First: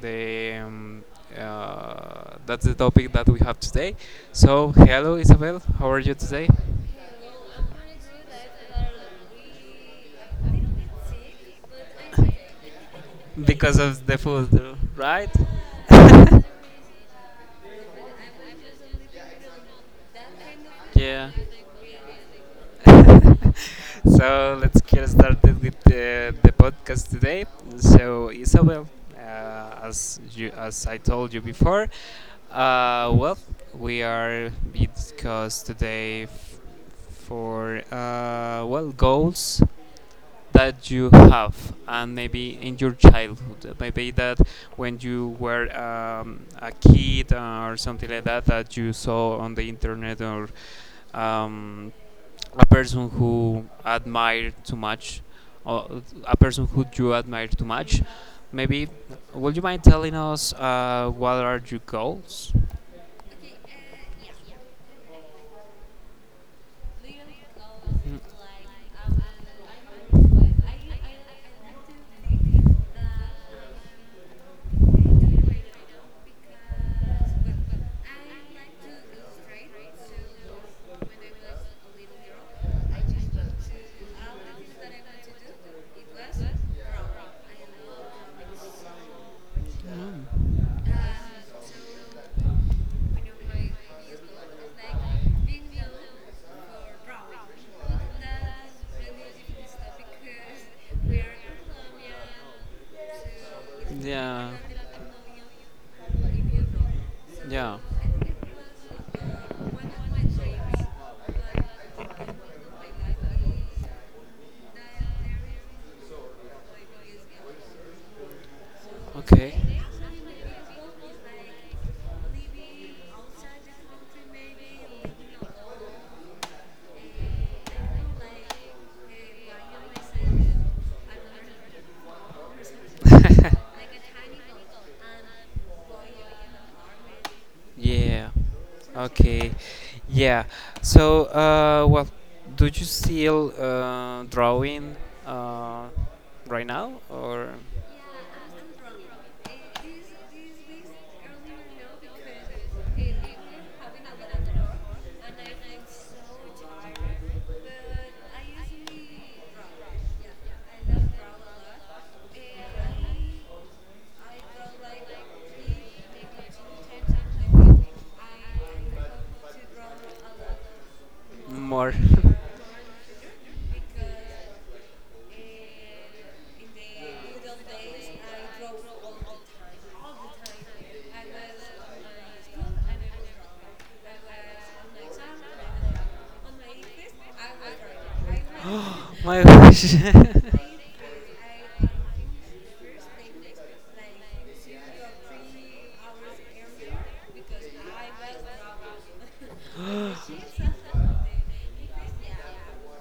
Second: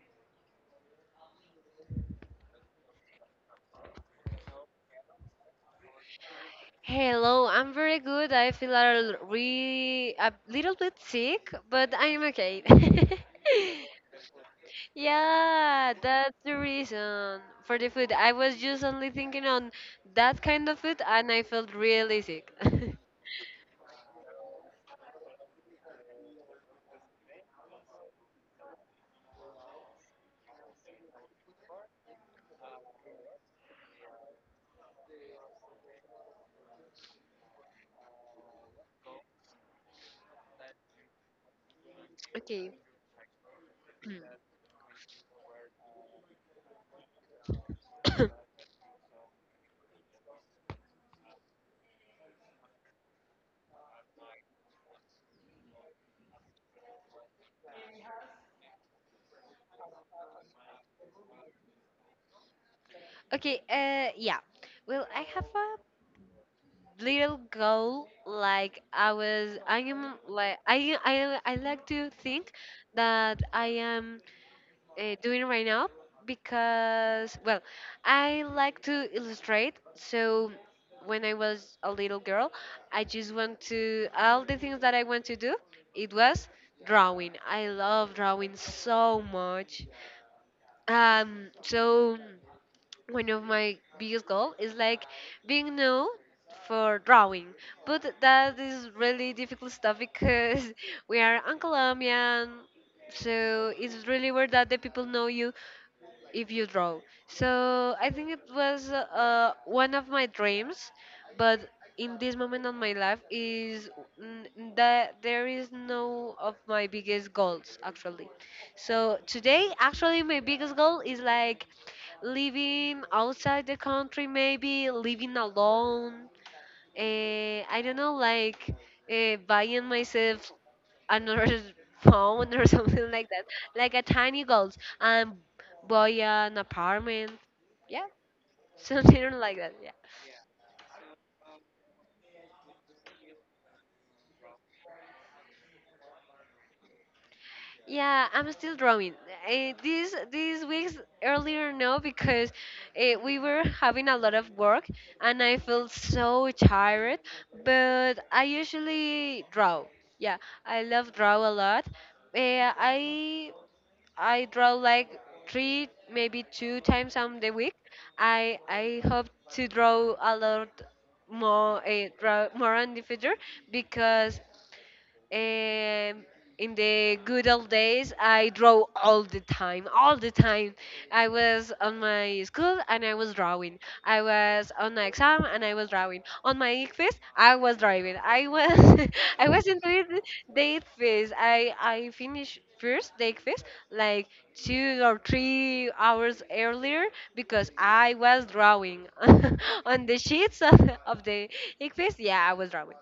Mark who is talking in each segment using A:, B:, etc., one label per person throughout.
A: the um, that's the topic that we have today. So hello Isabel, how are you today?
B: Hello, I'm very good. I feel a l- re a little bit sick, but I'm okay.
A: Because of the food, right?
B: Yeah, that's the reason for the food. I was just only thinking on that kind of food
A: Yeah.
B: and I felt really sick.
A: So let's get started with the podcast today. So Isabel, as I told you before, uh, well, we are be discussed today for goals that you have and maybe
B: Okay.
A: in your childhood, maybe that when you were a kid or something like that that you saw on the internet or um, a person who admire too much, or a person who you admire too much. Maybe, would you mind telling us what are your goals?
B: Okay, yeah. Well, I have a little goal like I was I am like I like to think that I am doing right now because, well, I like to illustrate. So when I was a little girl, I just want to, all the things that
A: Mm,
B: I want to do, it was drawing. I love drawing so much. So one of my biggest goal is like being known for drawing, but that is really difficult stuff because we are in Colombia and so it's really weird that the people know you if you draw.
A: so yeah,
B: So I think it was one of my dreams, but in this moment of my life is n- that there is no of my biggest goals actually. So
A: okay.
B: today actually my biggest goal is like living outside the country, maybe living alone. I don't know, like buying myself another phone or something like that, like a tiny goals and buy an apartment. Yeah,
A: Yeah.
B: something
A: Okay.
B: like that. Yeah,
A: Yeah. So, do you still drawing uh, right now or
B: yeah. I'm still drawing. These weeks earlier no, because we were having a lot of work and I felt so tired. But I usually draw. Yeah, I love draw a lot. Uh, I I draw like three, maybe two times on the week. I hope to draw a lot more,
A: more?
B: draw more on the future because um, in the good old days, I draw all the time. All the time, I was on my school and I was drawing. I was on my exam and I was drawing. On my ICFES, I was drawing. I was,
A: My
B: I was into
A: gosh.
B: it, the ICFES. I finished first the ICFES like 2 or 3 hours earlier because I was drawing on the sheets of the ICFES. Yeah, I was drawing.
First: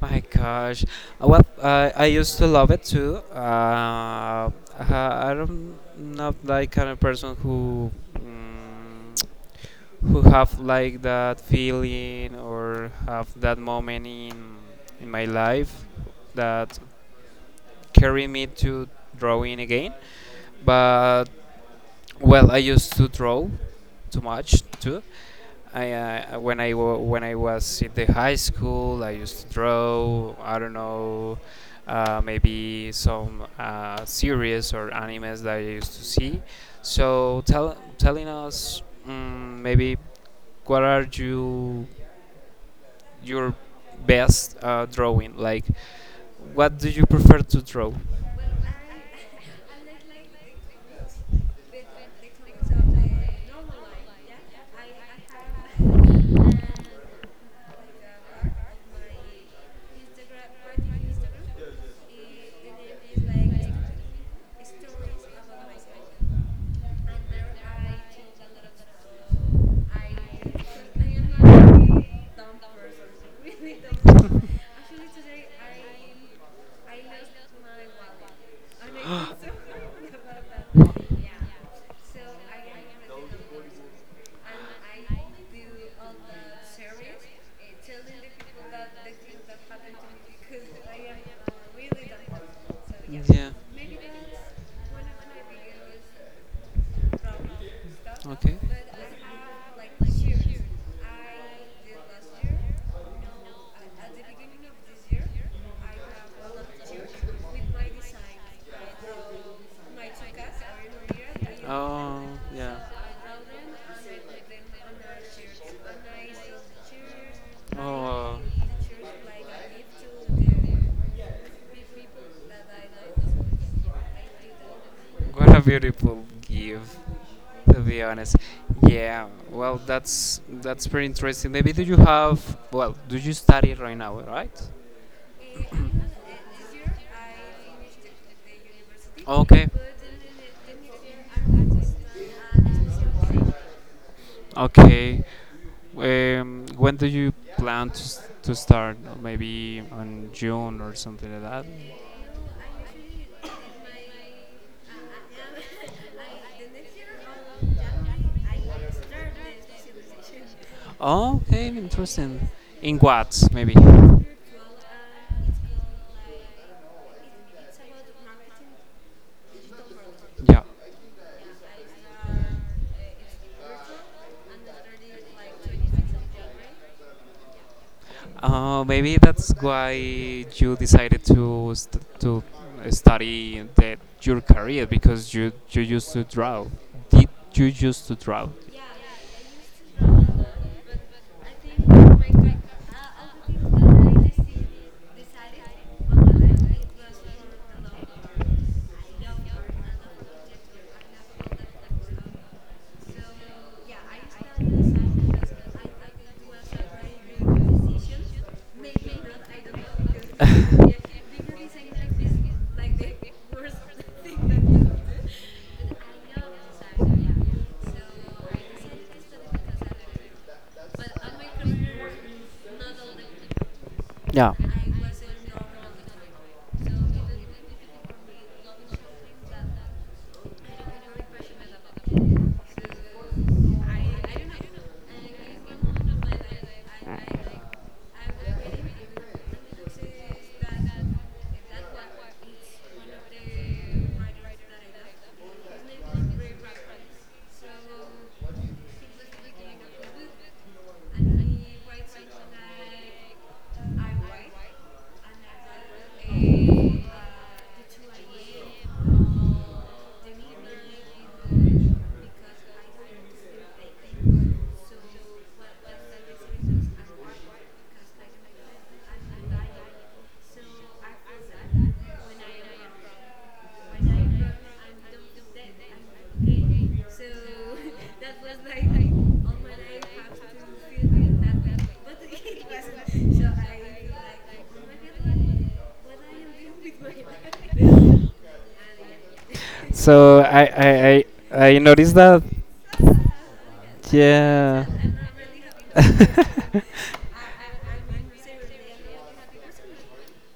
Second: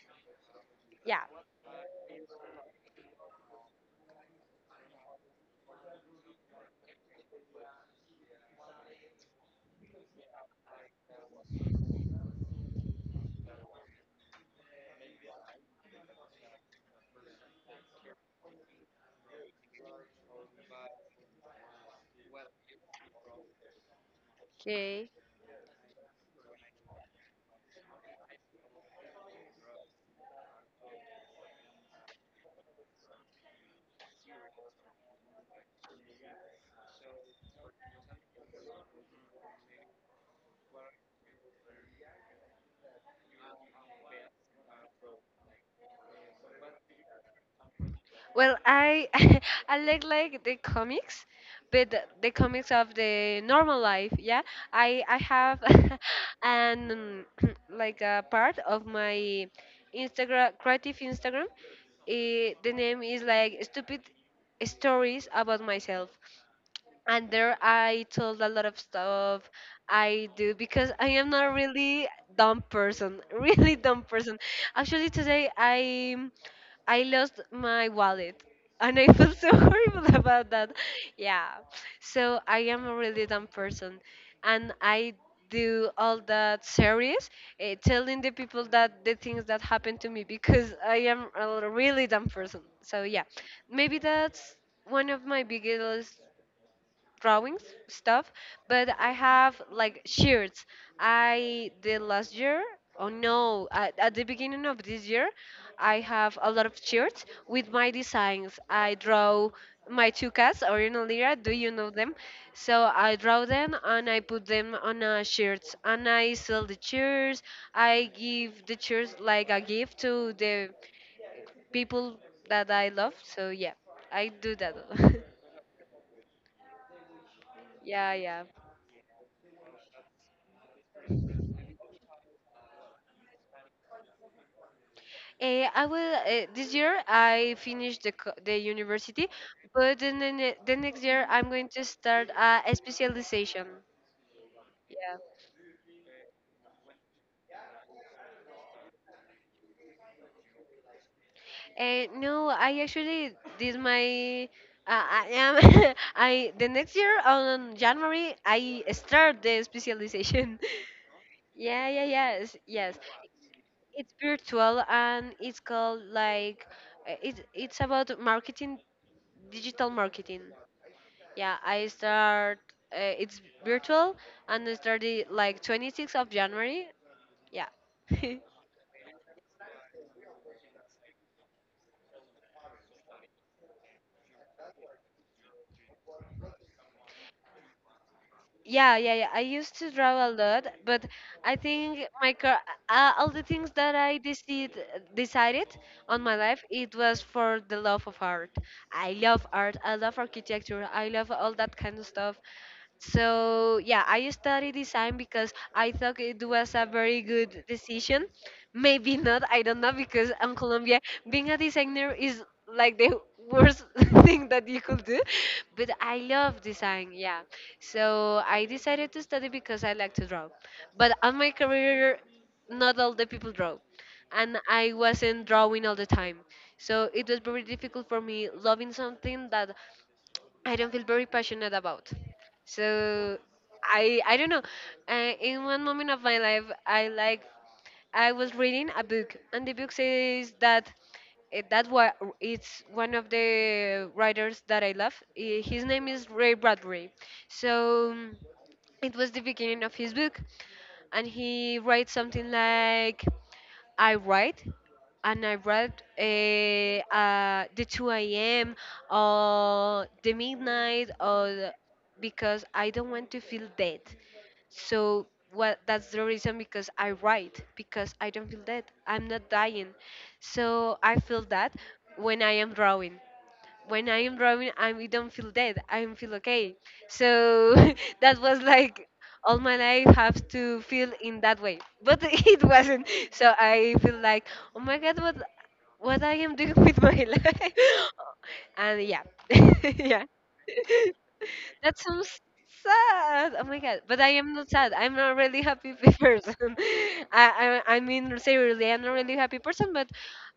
A: My gosh.
B: Yeah.
A: Well, I used to love it too. I don't not like kind of person who. mm who have like that feeling or have that moment in my life that carry me to drawing again. But well, I used to draw too much too.
B: Okay.
A: I when I wa- when I was in the high school, I used to draw. I don't know, maybe some series or animes that I used to see. So telling us maybe what are your best drawing? Like, what do you prefer to draw?
B: Well, I I like the comics, but the comics of the normal life. Yeah, I have an like a part of my Instagram, creative Instagram. The name is like stupid stories about myself, and there I told a lot of stuff I do because I am not really dumb person, really dumb person. Actually, today I lost my wallet and I feel so horrible about that. Yeah. So I am a really dumb person and I do all that series, telling the people that the things that happened to me because I am a really dumb person. So yeah,
A: Yeah.
B: maybe that's one of my biggest drawings stuff.
A: Okay.
B: But I have like shirts I did last year. Oh no, at the beginning of this year, I have a lot of shirts with my designs I draw, my two cats Orion, Lira. Do you know them?
A: Oh, yeah.
B: So I draw them and I put them on shirts and I sell the shirts. I
A: Oh,
B: give the shirts like a gift to the people that I love. So yeah, I do that.
A: what a beautiful gift, to be
B: Yeah,
A: honest.
B: yeah.
A: Yeah, well, that's pretty interesting. Maybe do you have? Well, do you study right now? Right?
B: Eh, I will this year I finished the the university,
A: Okay.
B: but then the next year I'm going to start a specialization. Yeah.
A: Okay. When do you plan to, to start? Maybe on June or something like that?
B: No, I actually did my I am I the next year on January I start the specialization.
A: Oh, okay,
B: Yeah, yeah,
A: interesting.
B: yes,
A: In
B: yes.
A: what, maybe?
B: It's virtual and it's called like it's about marketing, digital marketing.
A: Yeah.
B: Yeah, I start. It's virtual, and I started like 26th of January. Yeah.
A: Maybe that's why you decided to to study that your career because you used to draw. Did you used to draw?
B: Yeah, yeah, yeah. I used to draw a lot, but I think my car, all the things that decided on my life, it was for the love of art. I love art. I love architecture. I love all that kind of stuff. So yeah, I studied design because I thought it was a very good decision. Maybe not. I don't know, because in Colombia, being a designer is like the worst thing that you could do, but I love design. Yeah, so I decided to study because I like to draw, but on my career not all the people draw,
A: Yeah.
B: and I wasn't drawing all the time, so it was very difficult for me loving something that I don't feel very passionate about. So I don't know. In one moment of my life, I like. I was reading a book, and the book says that eh, that wa- it's one of the writers that I love. His name is Ray Bradbury. So it was the beginning of his book, and he writes something like. I write and I write the 2 a.m. or the midnight because I don't want to feel dead. So what that's the reason because I write, because I don't feel dead. I'm not dying. So I feel that when I am drawing when I am drawing, I don't feel dead. I feel okay. So that was like all my life have to feel in that way, but it wasn't. So I feel like, oh my god, what I am doing with my life, and yeah, yeah.
A: So I I I
B: That
A: noticed
B: sounds
A: that
B: sad. Oh my god! But I am not
A: yeah.
B: sad. I'm not really happy person. I mean seriously, I'm not really happy person. But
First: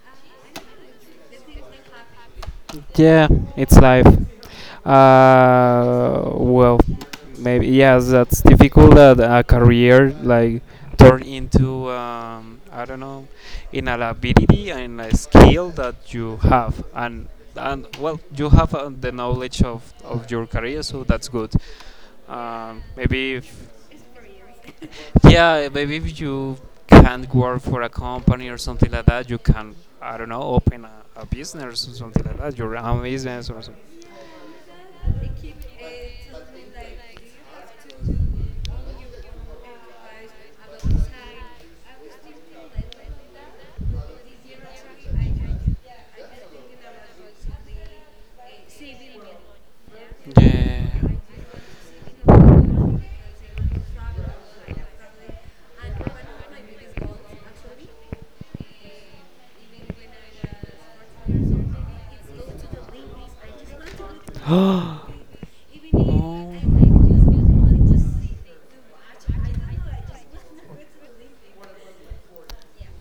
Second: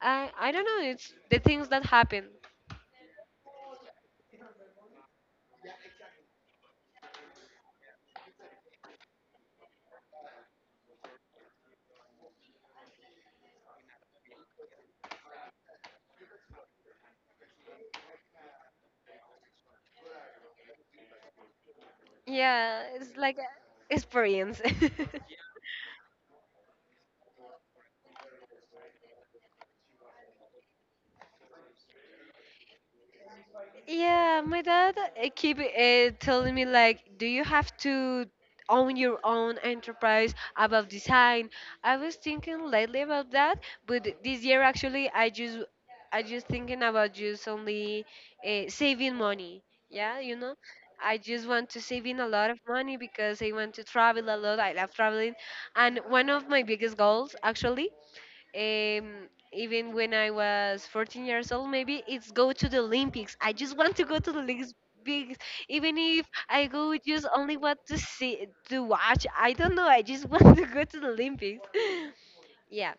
B: I don't know. It's the things that happen.
A: Yeah, it's life. Well, maybe yes, that's difficult that a career like turn into I don't know, in an ability and a skill that you have, and well, you have the knowledge of your career, so that's good. Um,
B: Yeah, it's
A: maybe
B: like
A: if
B: a experience.
A: yeah, maybe if you can't work for a company or something like that, you can, I don't know, open a business or something like that, your own business or something.
B: Yeah, my dad keep telling me like, do you have to own your own enterprise about design? I was thinking lately about that, but this year actually I just thinking about just only saving money. Yeah, you know, I just want to save in a lot of money because I want to travel a lot. I love traveling, and one of my biggest goals actually, even when I was 14 years old, maybe it's go to the Olympics. I just want to go to the Olympics,
A: Oh.
B: big- even if I go just only want to see to watch. I don't know. I just want to go to the Olympics. Yeah,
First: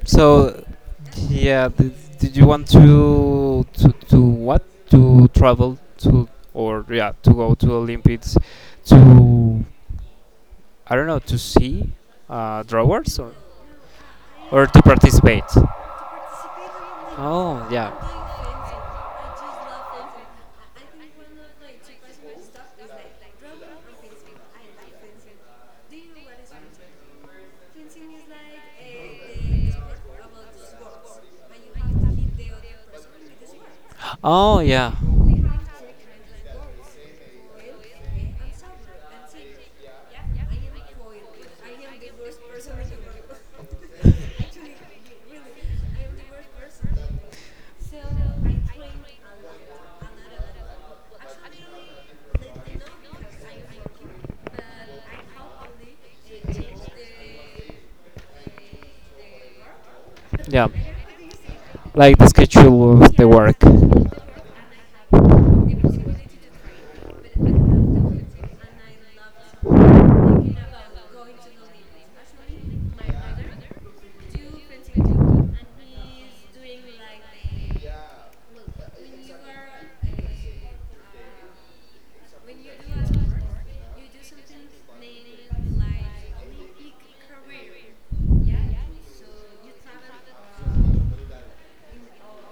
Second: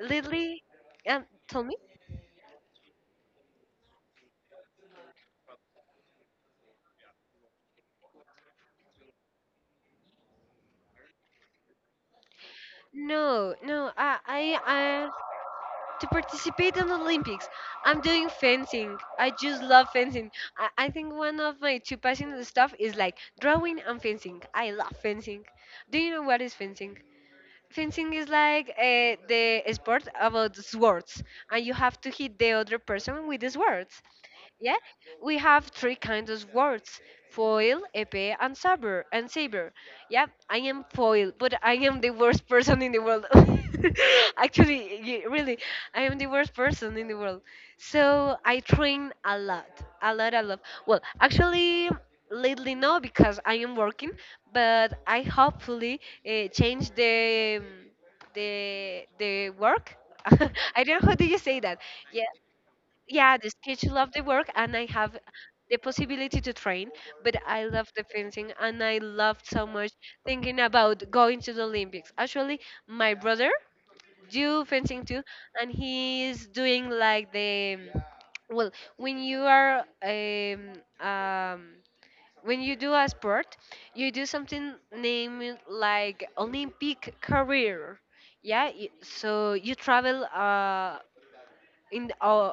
B: lately,
A: So,
B: tell
A: yeah,
B: me.
A: did, did you want to what to travel to or yeah to go to Olympics to I don't know to see drawers
B: No, no.
A: or to
B: I
A: participate?
B: to participate in the Olympics.
A: Oh yeah.
B: I'm doing fencing. I just love fencing. I think one of my two passionate stuff is like drawing and fencing. I love fencing. Do you know what is fencing? Fencing is like the sport about swords, and you have to hit the other person with the swords.
A: Oh
B: Yeah,
A: yeah
B: we have three kinds of words: foil, epee, and saber. And saber. Yeah, I am foil, but I am the worst person in the world. Actually, really, I am the worst person in the world. So I train a lot, a lot, a lot. Well, actually, lately no, because I am working, but I hopefully change the work.
A: yeah.
B: I don't know how do you say that.
A: Like the
B: Yeah,
A: schedule
B: yeah, the speech love the work and I have the possibility to train, but I love the fencing and I loved so much thinking about going to the Olympics. Actually, my brother do fencing too, and he is doing like the, well, when you are um, when you do a sport, you do something named like Olympic career. So you travel in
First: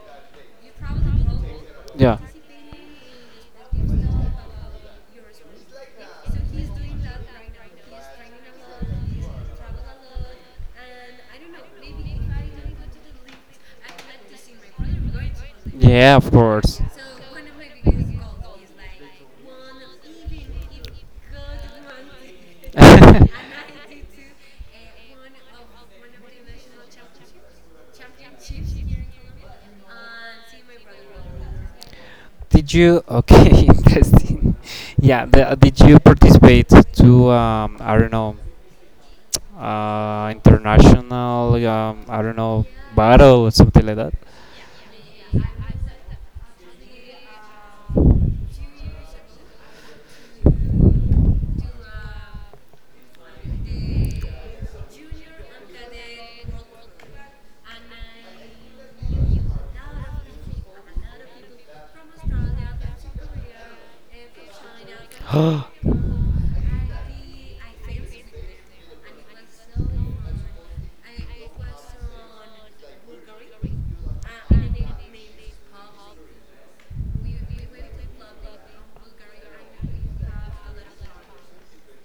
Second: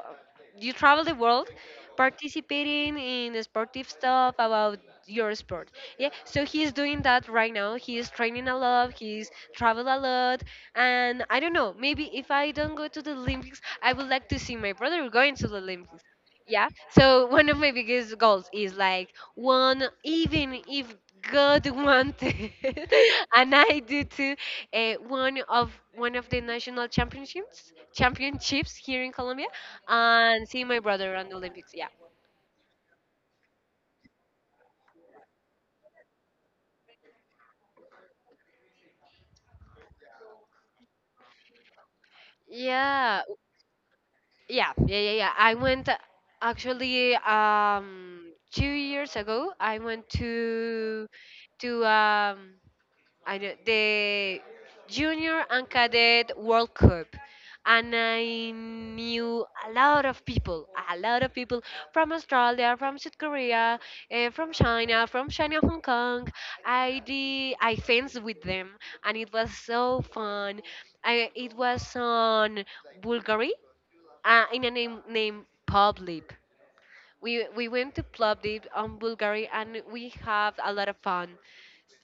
B: you travel the world
A: yeah.
B: participating in sportive stuff about your sport. Yeah, so he's doing that right now. He's training a lot, he's traveled a lot, and I don't know, maybe if I don't go to the Olympics, I would like to see my brother going to the Olympics.
A: Yeah, of
B: Yeah,
A: course.
B: so one of my biggest goals is like one, even if god wanted, and I do too, one of the national championships here in Colombia, and seeing my brother on the Olympics. Yeah.
A: Did you? Okay, interesting. Yeah, the, did you participate to I don't know, international I don't know
B: Yeah. w-
A: battle or something like that?
B: Yeah. Yeah. I went actually, 2 years ago. I went to to um, I know the Junior and Cadet World Cup. And I knew a lot of people, a lot of people from Australia, from South Korea, from China, Hong Kong. I did, I fenced with them, and it was so fun. I, it was on Bulgari, in a name named Publip. We went to Plovdiv on Bulgari, and we have a lot of fun,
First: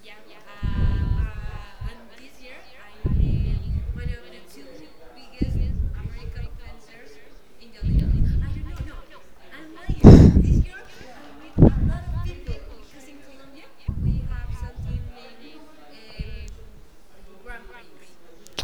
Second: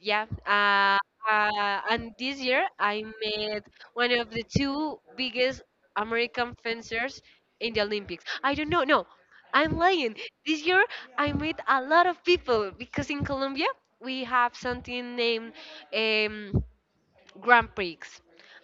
B: yeah. And this year I met one of the two biggest American fencers in the Olympics. I don't know. No, I'm lying. This year I met a lot of people because in Colombia we have something named, um, Grand Prix.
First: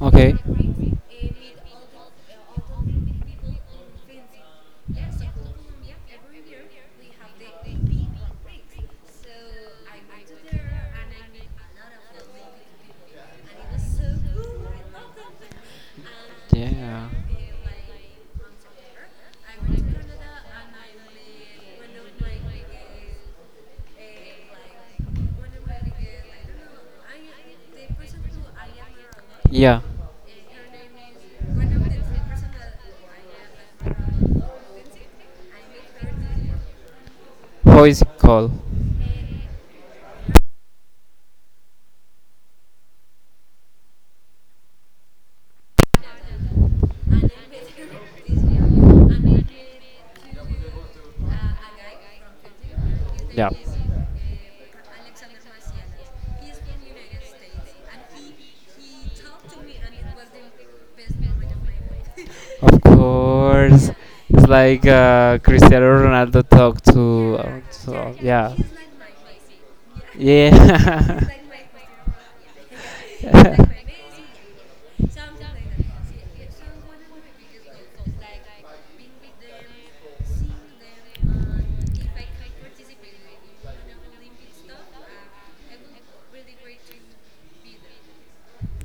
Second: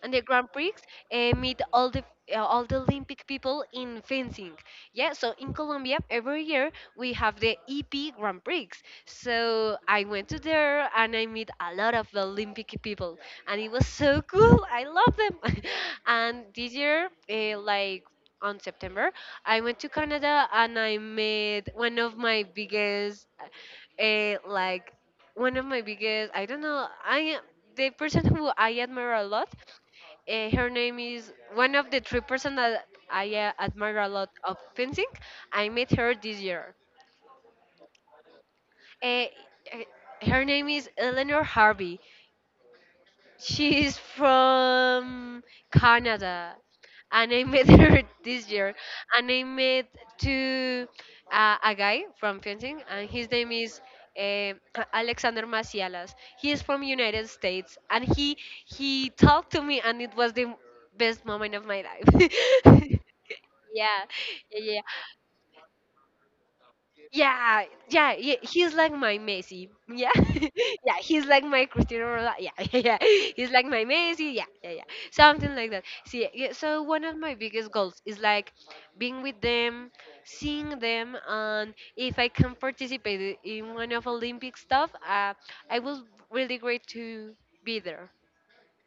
B: And the
A: Okay.
B: Grand Prix meet all the all the Olympic people in fencing. Yeah, so in Colombia every
A: Yeah.
B: year we have the EP Grand Prix. So I went to there and I meet a lot of the Olympic people, and it was so cool. I love them. And this year, like on September, I went to Canada and I met one of my biggest, like one of my biggest. I don't know. I The person who I admire a lot,
A: Yeah.
B: her name is one of the three person that I admire a lot of fencing. I met her this year.
A: Who is it called?
B: Uh, Her name is Eleanor Harvey. She is from Canada, and I met her this year. And I met to a guy from fencing, and his name is eh, Alexander Macialas. He is from United States, and he talked to me, and it was the best moment of my life.
A: Of course,
B: Yeah,
A: it's
B: yeah.
A: like Cristiano Ronaldo talked
B: Yeah, yeah,
A: to
B: yeah,
A: yeah,
B: he's like my Messi. Yeah, yeah, he's
A: yeah.
B: like my Cristiano Ronaldo. Yeah, yeah, he's like my Messi. Yeah, yeah, yeah, something like that. See, yeah, so one of my biggest goals is like being with them, seeing them, and if I can participate in one of Olympic stuff, I will really great to be there.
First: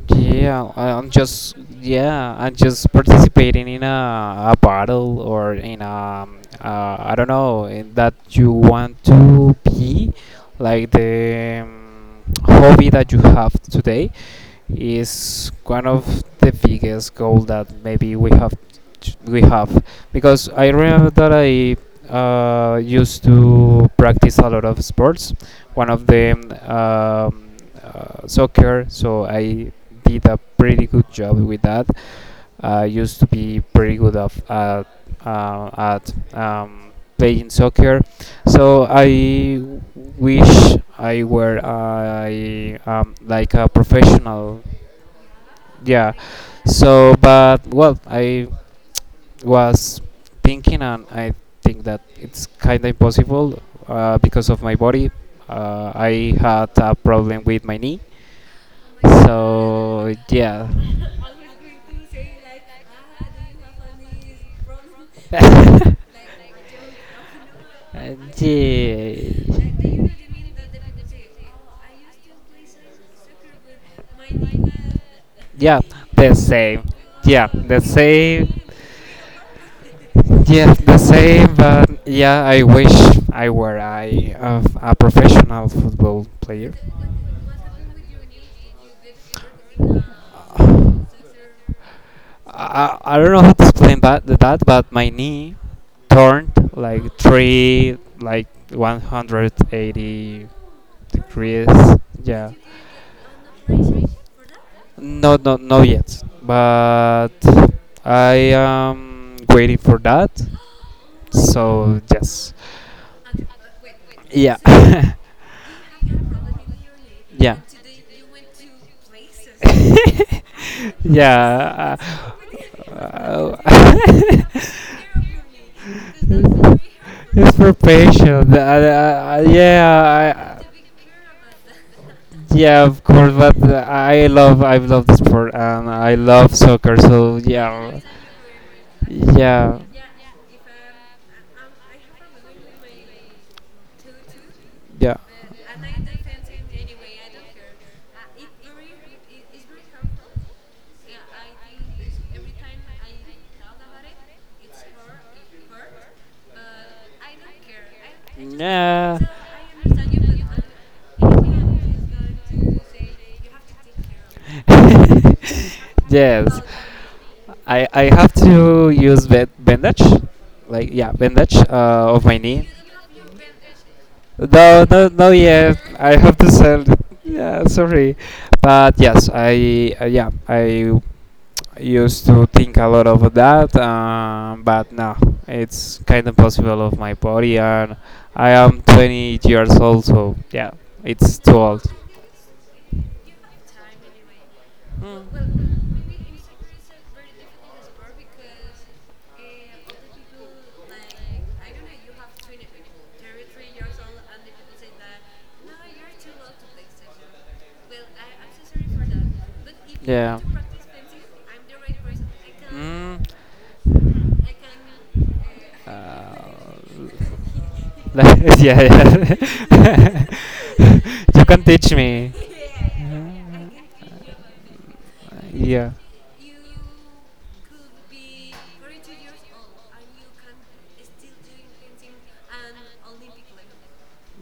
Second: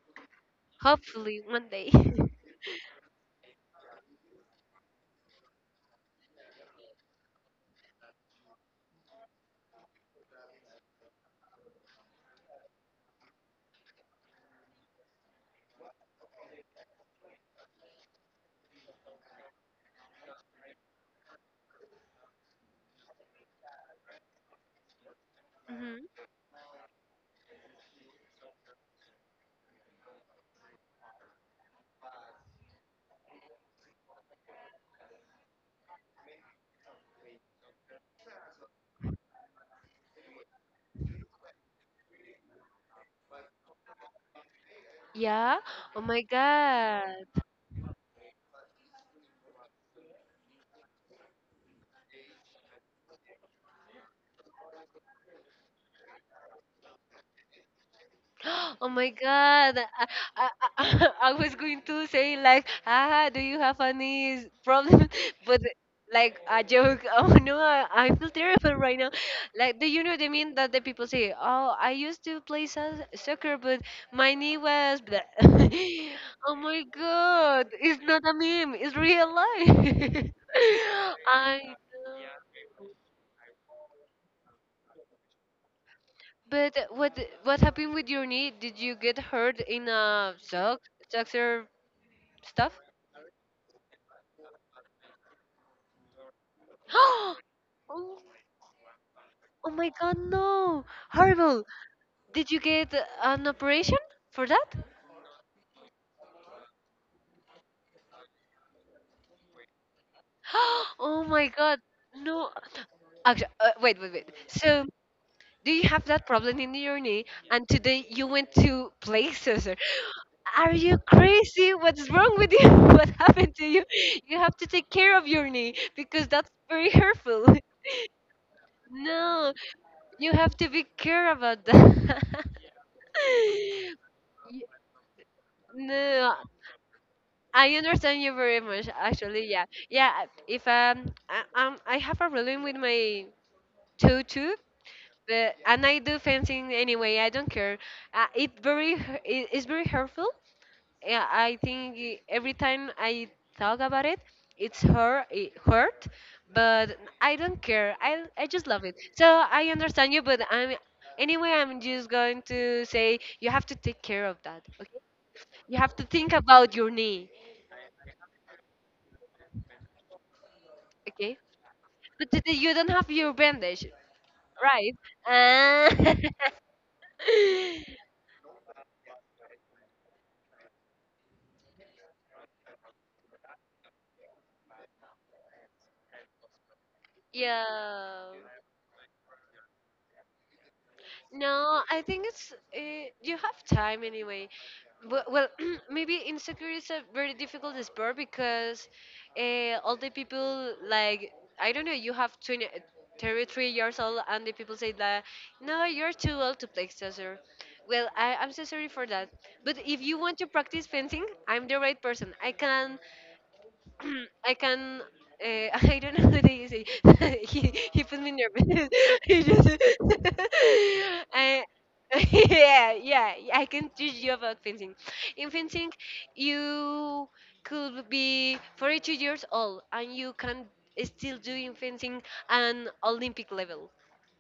A: Yeah, I'm
B: Hopefully
A: just
B: one day.
A: yeah, I'm just participating in a battle or in a I don't know in that you want to be like the hobby that you have today is one of the biggest goal that maybe we have because I remember that I used to practice a lot of sports. One of
B: Hmm.
A: them soccer, so I did a pretty good job with that. I used to be pretty good of, at playing soccer, so I wish I were I like a professional
B: Yeah. Oh
A: yeah.
B: my
A: So,
B: God.
A: but well, I was thinking, and I think that it's kind of impossible because of my body. I had a problem with my knee.
B: Oh my God.
A: So
B: I,
A: yeah.
B: I was going to say like, ah, do you have any problem? But like a joke. Oh no, I,
A: Uh,
B: I feel terrible right now. Like, do you know the mean that the people say, "Oh, I used to play soccer, but my knee was blah."
A: yeah. Yeah, the
B: Oh
A: same.
B: my
A: Yeah,
B: God,
A: the
B: it's not a
A: same.
B: meme. It's real life.
A: Yeah, the same.
B: I
A: But
B: know.
A: yeah, I wish I were a professional football player.
B: But what happened with your knee? Did you get hurt in a sock soccer stuff?
A: I don't know how to explain that, but my knee turned like
B: Oh,
A: three,
B: oh
A: like
B: my God,
A: 180
B: no!
A: the
B: Horrible!
A: Chris, yeah.
B: Did you get an operation for that?
A: No, no, no yet. But I am waiting for that.
B: Oh my God,
A: So
B: no!
A: yes,
B: Actually, wait, wait, wait.
A: yeah,
B: So, do you have that problem in your knee?
A: yeah,
B: And today you went to places. Are you crazy?
A: yeah.
B: What's wrong with you? What happened
A: Uh,
B: to you?
A: uh,
B: You have to take care of your knee because that's very hurtful.
A: it's for patient.
B: No, you have
A: Yeah,
B: to be care about that.
A: yeah, of course, but
B: Y-
A: I love the sport and I
B: No,
A: love soccer. So
B: I
A: yeah,
B: understand you very much. Actually, yeah,
A: yeah, yeah.
B: yeah. If I have a problem with my toe too, but and I do fencing anyway. I don't care. It's very hurtful. Yeah, I think every time I talk about it, it's hurt, it hurt, but I don't care. I just love it.
A: Yeah.
B: So I understand you, but I'm anyway. I'm just going to say you have to take care of that. Okay, you have to think
A: Yes,
B: about your knee.
A: I have to use bandage, like yeah, bandage of
B: But
A: my
B: did
A: knee.
B: you don't have your bandage,
A: No,
B: right?
A: no, no. Yeah,
B: Ah.
A: I have to sell. It. Yeah, sorry, but yes, I used to think a lot of that, but now it's kind of possible of my body, and
B: Yeah.
A: I am 20 years old, so yeah, it's too old.
B: No, I think it's you have time anyway.
A: Well,
B: Well, maybe in soccer is a very difficult sport because all the people like I don't know. You have 20, 30, 3 years old, and the people say that no, you're too old to play soccer. Well, I'm so sorry for that. But if you want to practice fencing, I'm the right person. I can I can. Uh, I don't know what they say. he he put me nervous. He just. I, yeah, yeah. I
A: Mhm.
B: can teach you about fencing. In
A: Yeah.
B: fencing, you could be 42 years old and you can still do in fencing an Olympic level.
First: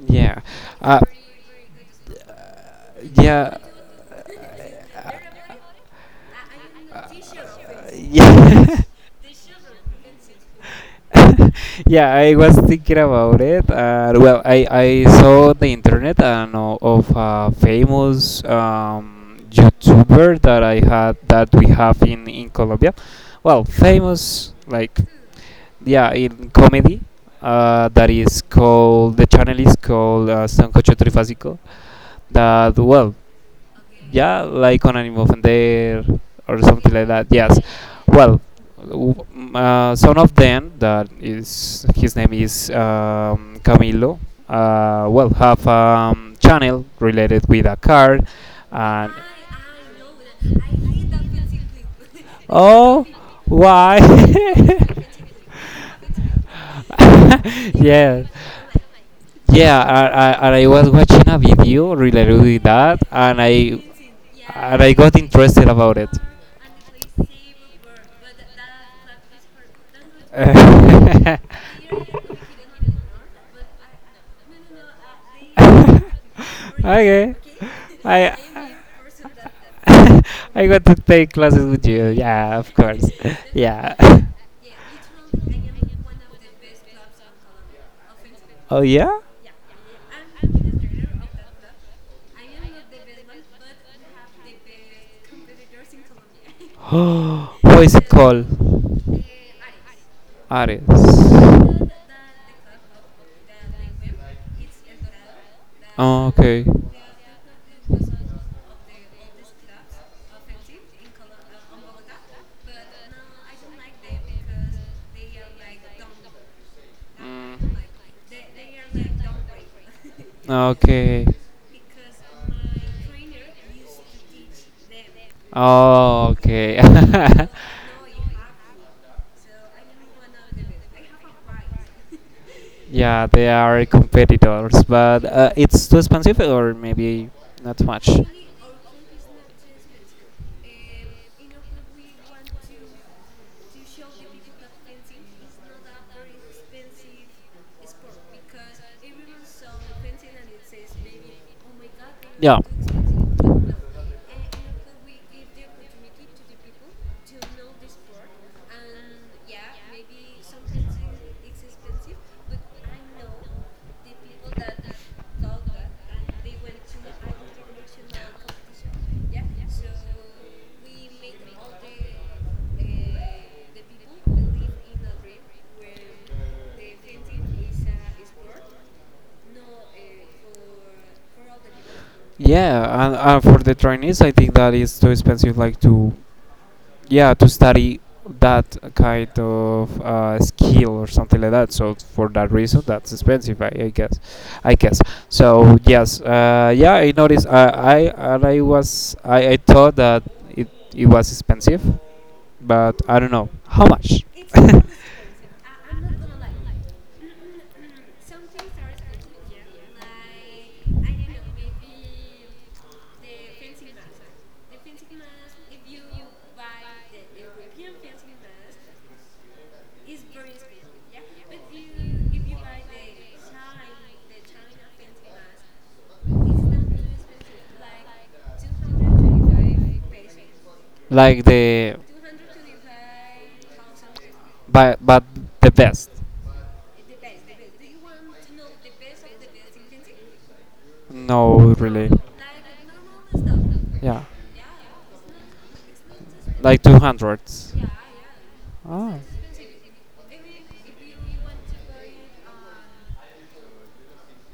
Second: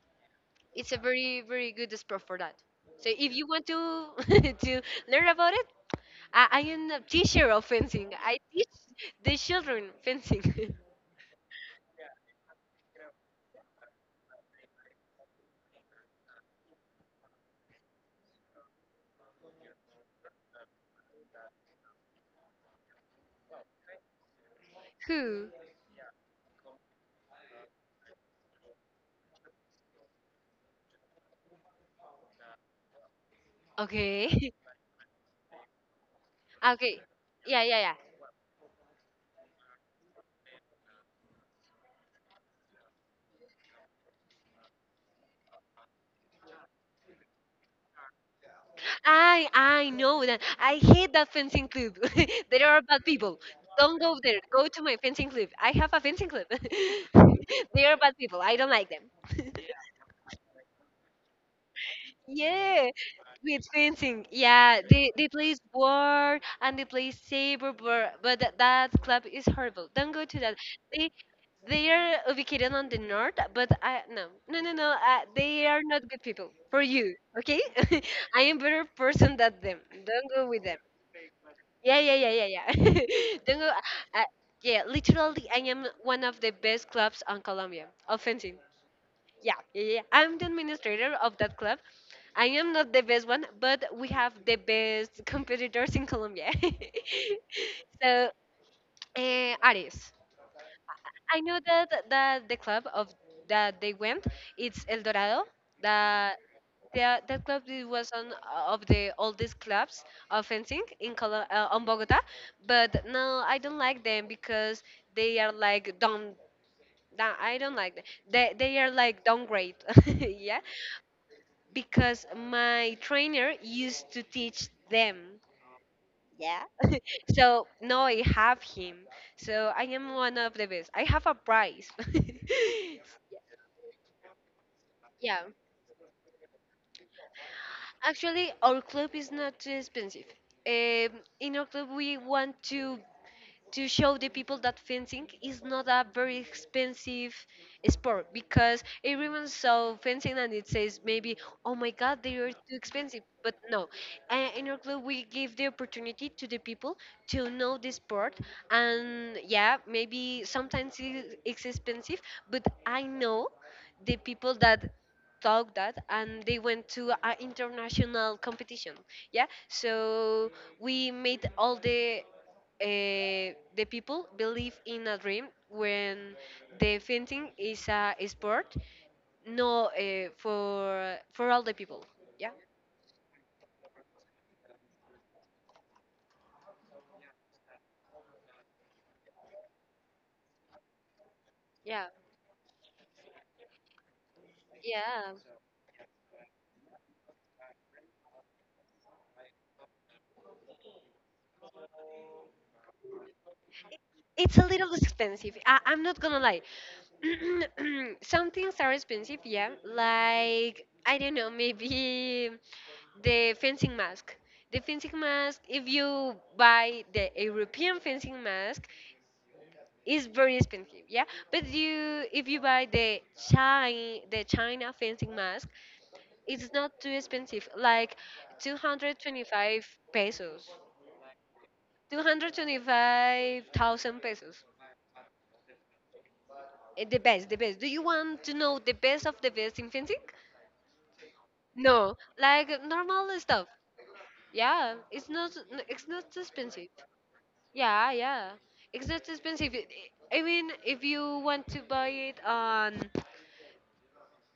A: Yeah.
B: It's a
A: Uh,
B: very, very good sport for that. So if you
A: yeah.
B: want to to learn about it, I am a teacher of fencing. I teach
A: Yeah.
B: the children fencing.
A: Yeah, I was thinking about it. Well, I saw the internet and of a famous YouTuber that I had that we have in Colombia. Well, famous like
B: Who?
A: yeah in comedy. That is called the channel is called Sancocho Trifásico. That well yeah,
B: Okay.
A: like on Animal there or something
B: Okay.
A: like that. Yes.
B: Yeah, yeah, yeah.
A: Well, son of Dan, that is his name is Camilo. Well, have channel related with a car, and
B: I know that. I hate that fencing club. There are bad
A: oh,
B: people.
A: why?
B: Don't go there. Go to my fencing club. I have a fencing club. They are bad
A: Yeah,
B: people. I don't like them.
A: yeah. I was watching a video related with that,
B: With fencing. Yeah,
A: and I
B: they,
A: got
B: they play
A: interested about it.
B: war and they play saber, but that club is horrible. Don't go to that. They they are ubicated on the north, but I no, no, no, no. They are not good people for you.
A: Okay,
B: Okay.
A: I
B: I am better person than them. Don't go with
A: I
B: them.
A: got to take classes with
B: Yeah,
A: you.
B: yeah, yeah, yeah,
A: Yeah,
B: yeah.
A: of course.
B: Don't go.
A: Yeah.
B: Uh, yeah, literally, I am one of the best clubs on Colombia of fencing.
A: Oh yeah?
B: Yeah, yeah, yeah. I'm the administrator of that club. I am not the best one, but we have the best competitors in Colombia.
A: What is it
B: So,
A: called?
B: Ares. I know
A: Ares.
B: that the club of that they went, it's El Dorado.
A: Oh
B: That
A: okay.
B: that club it was on of the oldest clubs of fencing in on Bogota, but no, I don't like them because they are like down. Nah,
A: Mm.
B: I don't like them. They are like downgrade. Yeah.
A: Okay.
B: Because my trainer used to teach them.
A: Oh,
B: Yeah.
A: okay.
B: So now I have him. So I am one of the best. I have a prize.
A: Yeah, they are competitors, but
B: Yeah.
A: it's too expensive, or maybe not too much.
B: Actually, our club is not too expensive. In our club, we want to show the people that fencing is not a very expensive sport because everyone saw fencing and it says maybe, "Oh my God, they are
A: Yeah.
B: too expensive," but no. In our club we give the opportunity to the people to know the sport. And yeah, maybe sometimes it's expensive, but I know the people that talk that and they went to an international competition. Yeah, so we made all the people believe in a dream when the fencing is a sport, no, for all the people. Yeah.
A: Yeah, and for the trainees, I think that is too expensive, like to yeah to study that kind of skill or something like that so
B: Yeah,
A: for that reason that's expensive I guess I guess
B: yeah,
A: so yes yeah I noticed I and I was I thought that it, it was expensive but I don't know how much
B: it's a little expensive. I'm not gonna lie. Some things are expensive, yeah, like I don't know, maybe the fencing mask. The fencing mask, if you buy the European fencing mask, it's very expensive, yeah. But you, if you buy the China fencing mask, it's not too expensive, like 225 pesos,
A: like the
B: 225,000 pesos.
A: but the best
B: The best, the best. Do you want to know the best of the best in fencing?
A: no really
B: No, like normal stuff.
A: yeah
B: Yeah, it's not too
A: like
B: expensive.
A: 200
B: Yeah, yeah. It's
A: oh
B: not expensive. I mean, if you want to buy it on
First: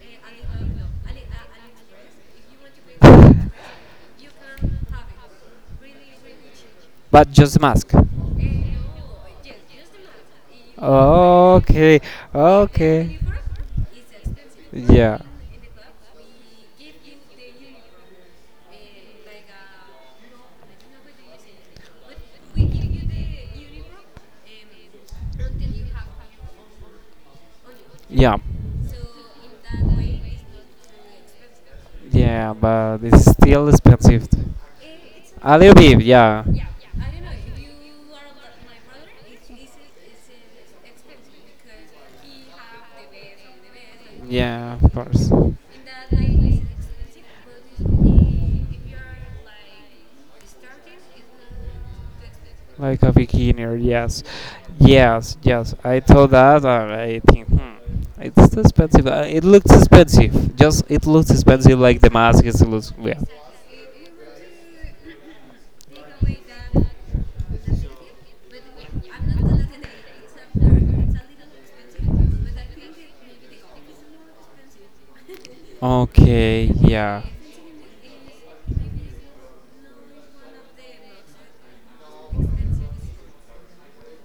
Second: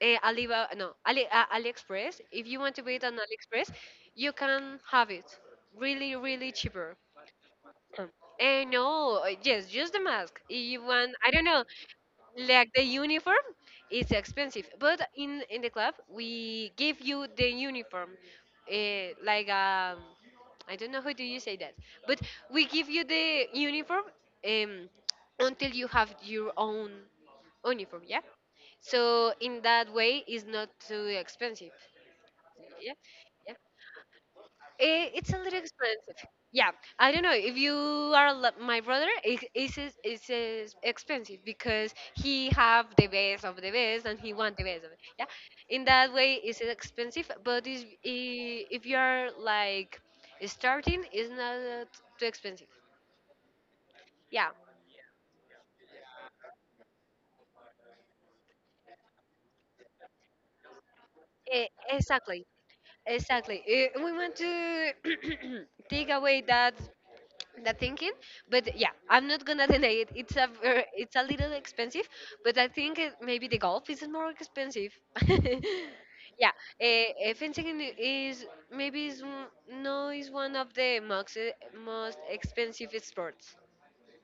B: Alibaba, no, AliExpress. If you want to buy it on AliExpress, you can have it really, really cheaper.
A: but just mask
B: No, yes, just the mask. If you want, I don't know,
A: okay
B: like the
A: okay
B: uniform, it's expensive, but
A: yeah
B: in the club we give you the uniform, like I don't know how do you say that, but we give you the uniform um until you have your own uniform, yeah.
A: Yeah.
B: So in that way, it's not too expensive.
A: Yeah,
B: Yeah,
A: but it's
B: yeah.
A: still expensive.
B: It's a
A: A
B: little
A: little bit,
B: expensive.
A: yeah.
B: Yeah, I don't know if you are my brother. It is expensive because he have the best of the best and he want the
A: Yeah,
B: best of
A: of
B: it. Yeah,
A: course.
B: in that way, it's expensive. But if you are like starting, it's not too expensive.
A: Like a beginner, yes.
B: Yeah,
A: Yes, yes. I thought that and I think, hmm, it's too expensive. It looks expensive. Just, it looks expensive like the mask.
B: exactly.
A: It looks, yeah.
B: Exactly. We want to take away that thinking, but yeah, I'm not gonna deny it. It's a little expensive, but I think maybe the golf is more expensive. Yeah,
A: Okay,
B: fencing is, maybe no, is one of the most most expensive sports.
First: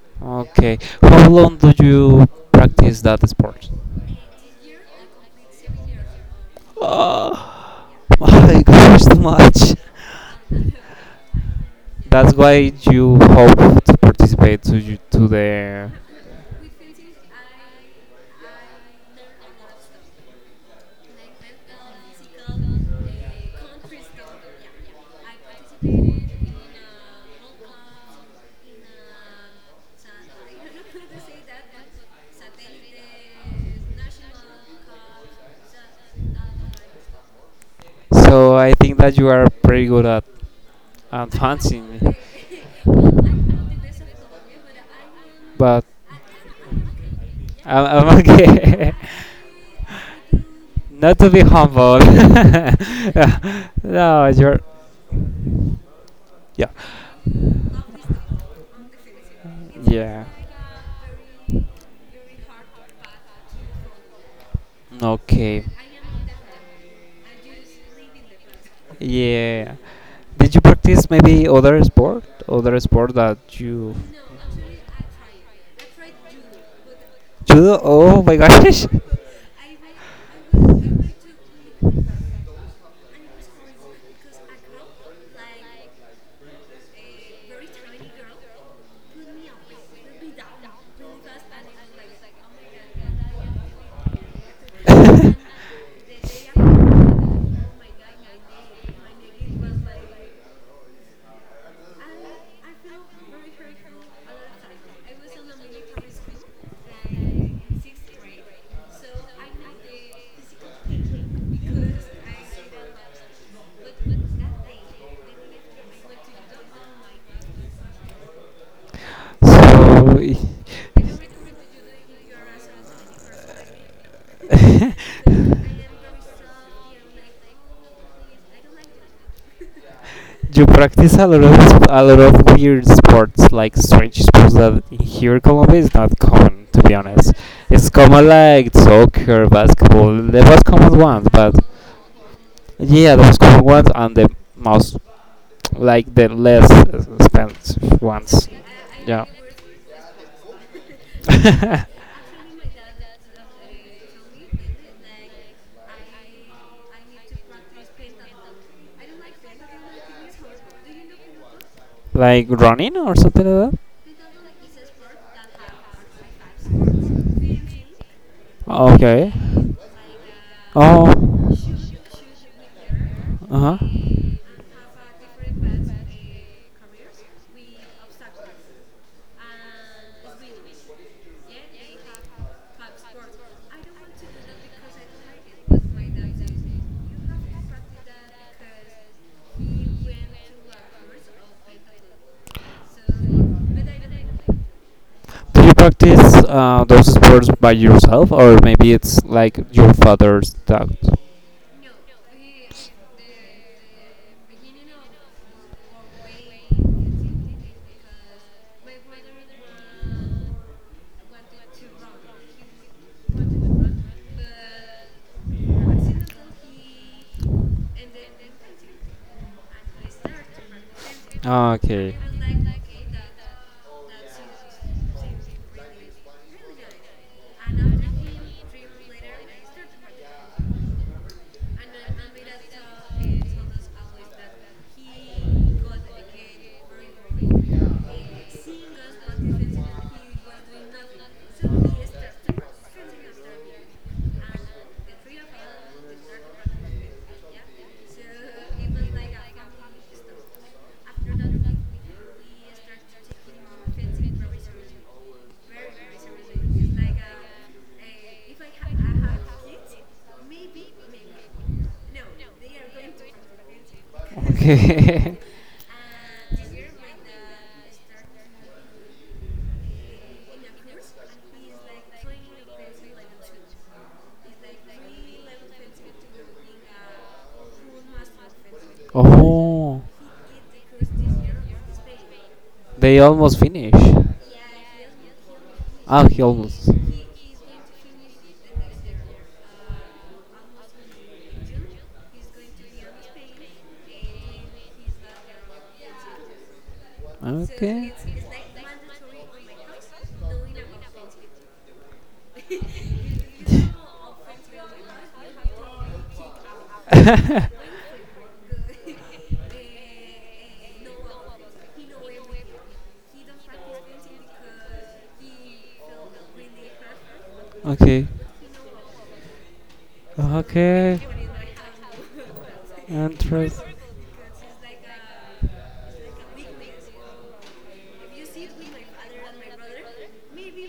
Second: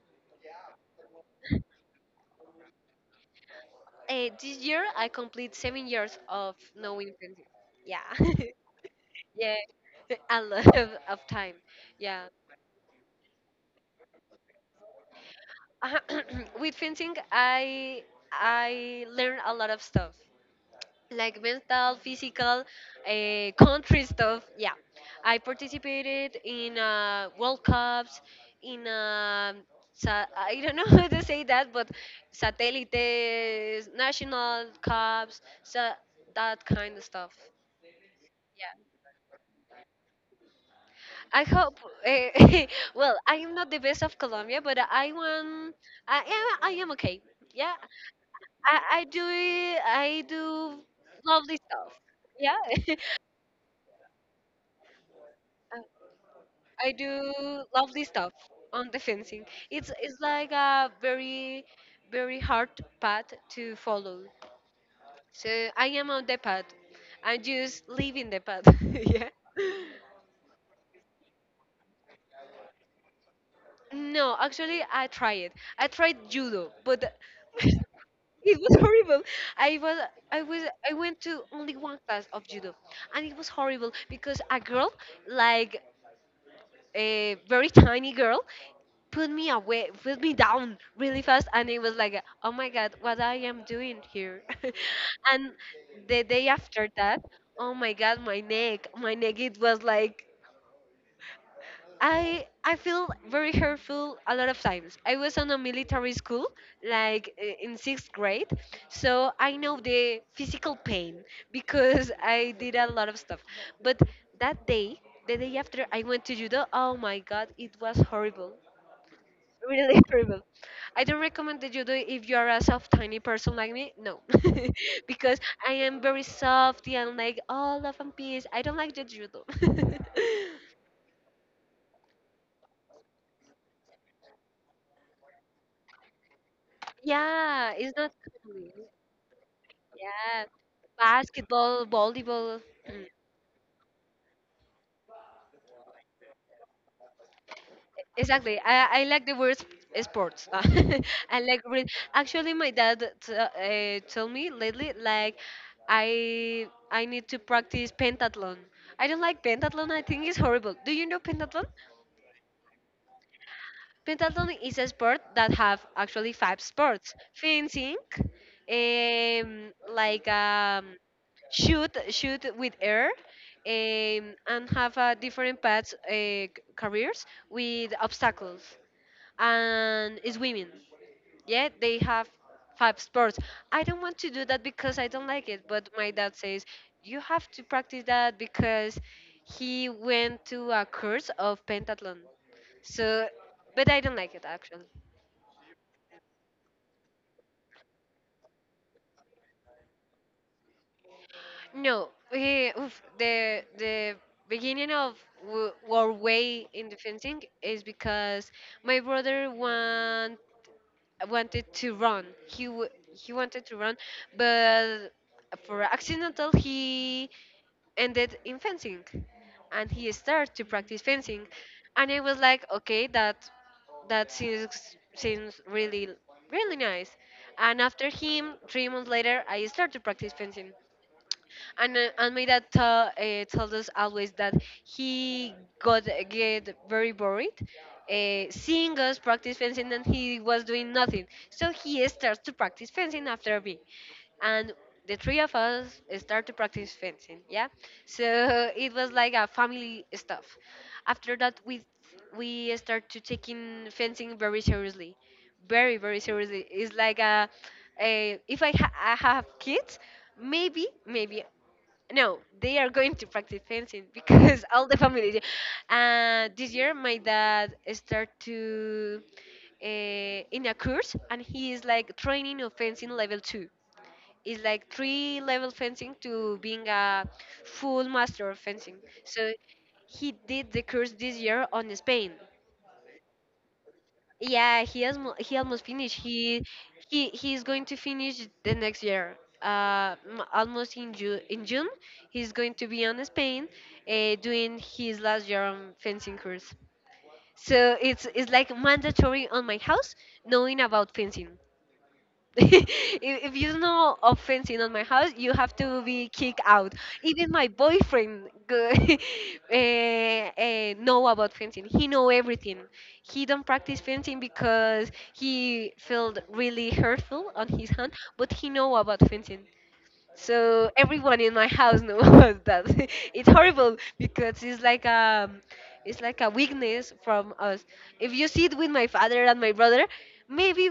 A: sports. Yeah. Okay. How long do you practice that sport?
B: This year I complete 7 years of knowing fencing.
A: Oh
B: Yeah,
A: my gosh, too
B: yeah,
A: much.
B: a lot of time. Yeah.
A: That's why you hope to participate to you, to the
B: With fencing, I learned a lot of stuff, like mental, physical, country stuff. Yeah, I participated in World Cups, in I don't know how to say that, but satellites, national cups, that kind of stuff.
A: so
B: Yeah,
A: I think that you are pretty good at
B: I hope.
A: advancing me.
B: Uh, well, I am not the best of Colombia, but I won.
A: But
B: I am. I am okay. Yeah,
A: I'm okay.
B: I do
A: Not to be
B: lovely stuff.
A: humble.
B: Yeah,
A: Yeah. No, you're.
B: Uh,
A: Yeah.
B: I do lovely stuff on the fencing. It's
A: Yeah.
B: like a very, very hard path to follow.
A: Okay.
B: So I am on the path. I'm just leaving the path. Yeah.
A: Yeah. Did you practice maybe other sport? Other sport that you.
B: No, actually, I tried. I tried judo, but
A: Judo? Oh my
B: it was
A: gosh.
B: horrible. I was, I was, I went to only one class of judo, and it was horrible because a girl like a very tiny girl put me away put me down really fast, and it was like, oh my god, what I am doing here. And the day after that, oh my god, my neck, my neck. It was like i feel very hurtful a lot of times. I was on a military school like in sixth grade, so I know the physical pain because I did a lot of stuff. But that day, the day after I went to judo, oh my god, it was horrible,
A: Like
B: really
A: so,
B: terrible. I don't recommend that you do it if you are a soft, tiny person like me. No, because I am very soft and like all love and peace. I don't like that you do.
A: You practice a lot of weird sports, like strange sports that here in Colombia is not common, to be honest.
B: Yeah,
A: It's
B: it's not
A: common
B: cool.
A: like soccer, basketball, the
B: Yeah,
A: most common ones, but
B: basketball, volleyball. Mm.
A: yeah, the most common ones and the most like the less expensive ones.
B: Exactly. I
A: Yeah.
B: like the word sports. I like read. Actually, my dad told me lately like I need to practice pentathlon. I don't like pentathlon. I think it's horrible. Do you know pentathlon?
A: Like running or something like that.
B: Pentathlon is a sport that have actually five sports: fencing,
A: Okay.
B: um, like um,
A: Oh.
B: shoot with air,
A: Uh huh.
B: and have different paths careers with obstacles, and it's women. Yeah, they have five sports. I don't want to do that because I don't like it, but
A: You
B: my dad says you have to practice
A: practice
B: that because he went to a course
A: so
B: of pentathlon. So, but I don't like it
A: like
B: actually.
A: those sports by yourself, or maybe it's like your father's taught? No,
B: No, he, oof, the beginning of our way in the fencing is because my brother won wanted to run. He he wanted to run, but for accidental he ended in fencing, and he started to practice fencing.
A: ah,
B: And
A: okay.
B: I was like, okay, that that seems really really nice. And after him, 3 months later, I started to practice fencing. And and my dad tells us always that he get very bored, seeing us practice fencing, and he was doing nothing. So he starts to practice fencing after me, and the three of us start to practice fencing. Yeah, so it was like a family stuff. After that, we start to taking fencing very seriously, very very seriously. It's like a if I have kids, maybe maybe no, they are going to practice fencing because all the family.
A: Okay.
B: This year, my dad start to in a course, and he is like training of fencing level two. It's like three level fencing to being a full master of fencing. So
A: Oh,
B: he did the course this year on Spain.
A: they almost finish. Yeah,
B: Yeah, he has he almost finished.
A: ah,
B: He he's going to finish the next year. Almost in June. In June, he's going to be on Spain, doing his last year on fencing course. So
A: okay.
B: it's like mandatory on my house knowing about fencing. if, if you know of fencing on my house, you have to be kicked out. Even my boyfriend go, know about fencing. He know everything. He don't practice fencing because he felt really hurtful on his hand,
A: okay.
B: but he know about fencing. So
A: Okay.
B: everyone in my house knows that it's
A: Interest.
B: horrible because it's like a weakness from us. If you see it with my father and my brother, maybe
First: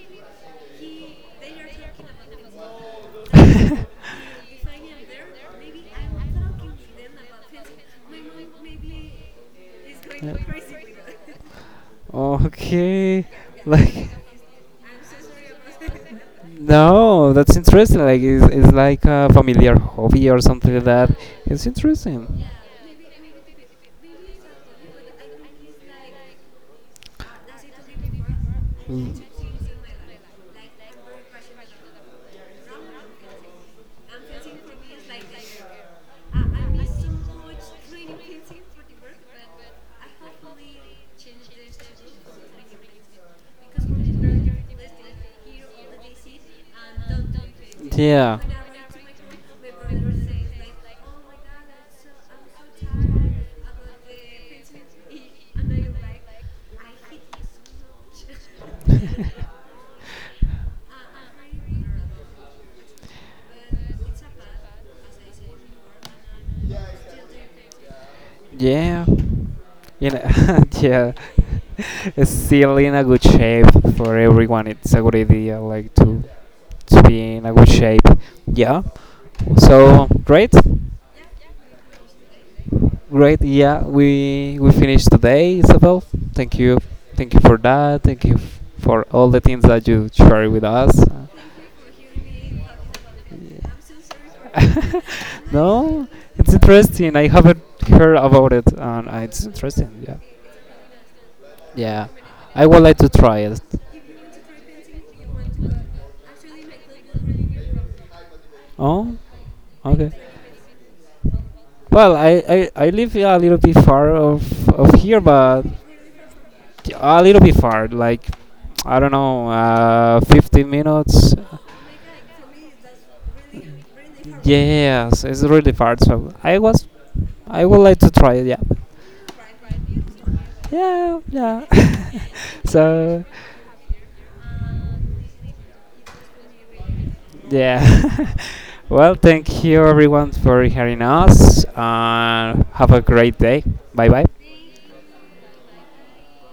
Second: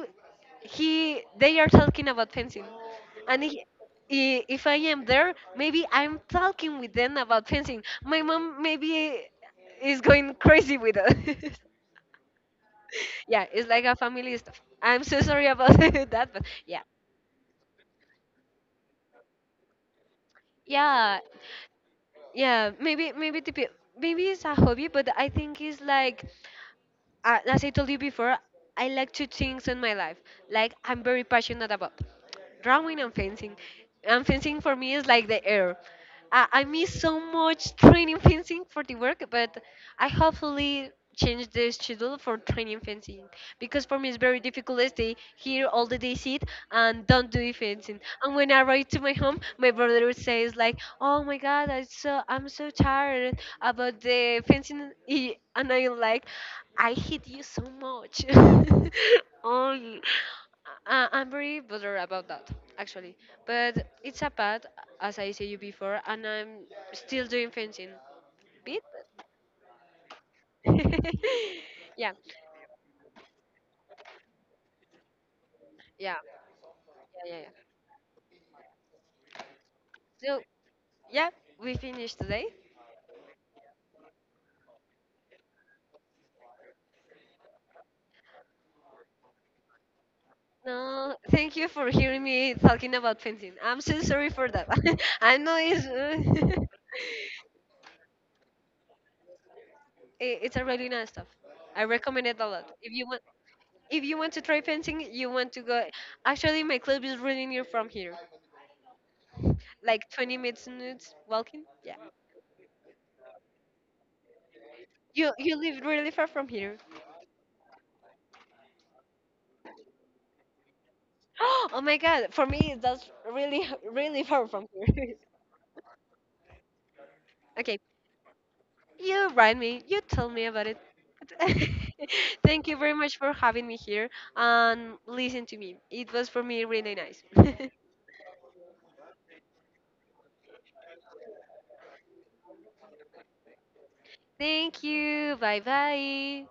B: he they are talking about fencing, and if I am there, maybe I'm talking with them about fencing. My mom maybe is going crazy with us.
A: okay.
B: Yeah, it's like a
A: Like.
B: family stuff. I'm so sorry about that, but yeah.
A: No, that's interesting. Like it's like a familiar hobby or something like that.
B: Yeah,
A: It's interesting.
B: yeah, maybe it's a hobby, but I think it's like, as I told you before, I like
A: Mm.
B: to things in my life, like I'm very passionate about drawing and fencing. And fencing for me is like the air. I miss so much training fencing for the work, but I hopefully change the schedule for training fencing because for me it's very difficult to stay here all the day sit and don't do fencing. And
A: Yeah.
B: when I arrive to my home, my brother would say it's like, "Oh my God, I'm so tired about the fencing," and I'm like, "I hate you so much." Oh. I'm very bothered about that actually, but it's a path, as I said you before, and I'm still doing fencing bit.
A: Yeah, you know, yeah,
B: Yeah, yeah,
A: it's still in a good shape for everyone. It's a good idea, like
B: yeah,
A: to
B: yeah,
A: be in
B: yeah.
A: a good shape. Yeah. So
B: So
A: great,
B: yeah, we finished today.
A: great. Yeah, we finished today, Isabel. Thank you, thank you for that. Thank you for all the things that you share with us.
B: No, thank you for hearing me talking about fencing. I'm so sorry for that. I know it's
A: No, it's interesting. I haven't heard about it, and it's interesting. Yeah,
B: it's a really nice stuff. I
A: yeah.
B: recommend it a lot.
A: I would like to try it.
B: If you want to try fencing, you want to go. Actually, my club is really near from here,
A: Oh,
B: like
A: okay.
B: 20 minutes walking. Yeah.
A: Well, I live a little bit far of here,
B: You
A: but
B: live really far from here.
A: a little bit far, like I don't know, 15 minutes.
B: Oh my god, for me that's really really far from here.
A: Yes, it's really far. So I was, I would
B: Okay,
A: like to try it. Yeah,
B: you write me, you tell me about it.
A: yeah, yeah.
B: Thank you very much
A: So
B: for having me here and listen to me. It was for me really nice.
A: yeah. Well, thank you everyone for hearing us. Have a great day. Bye bye.
B: Thank you. Bye bye.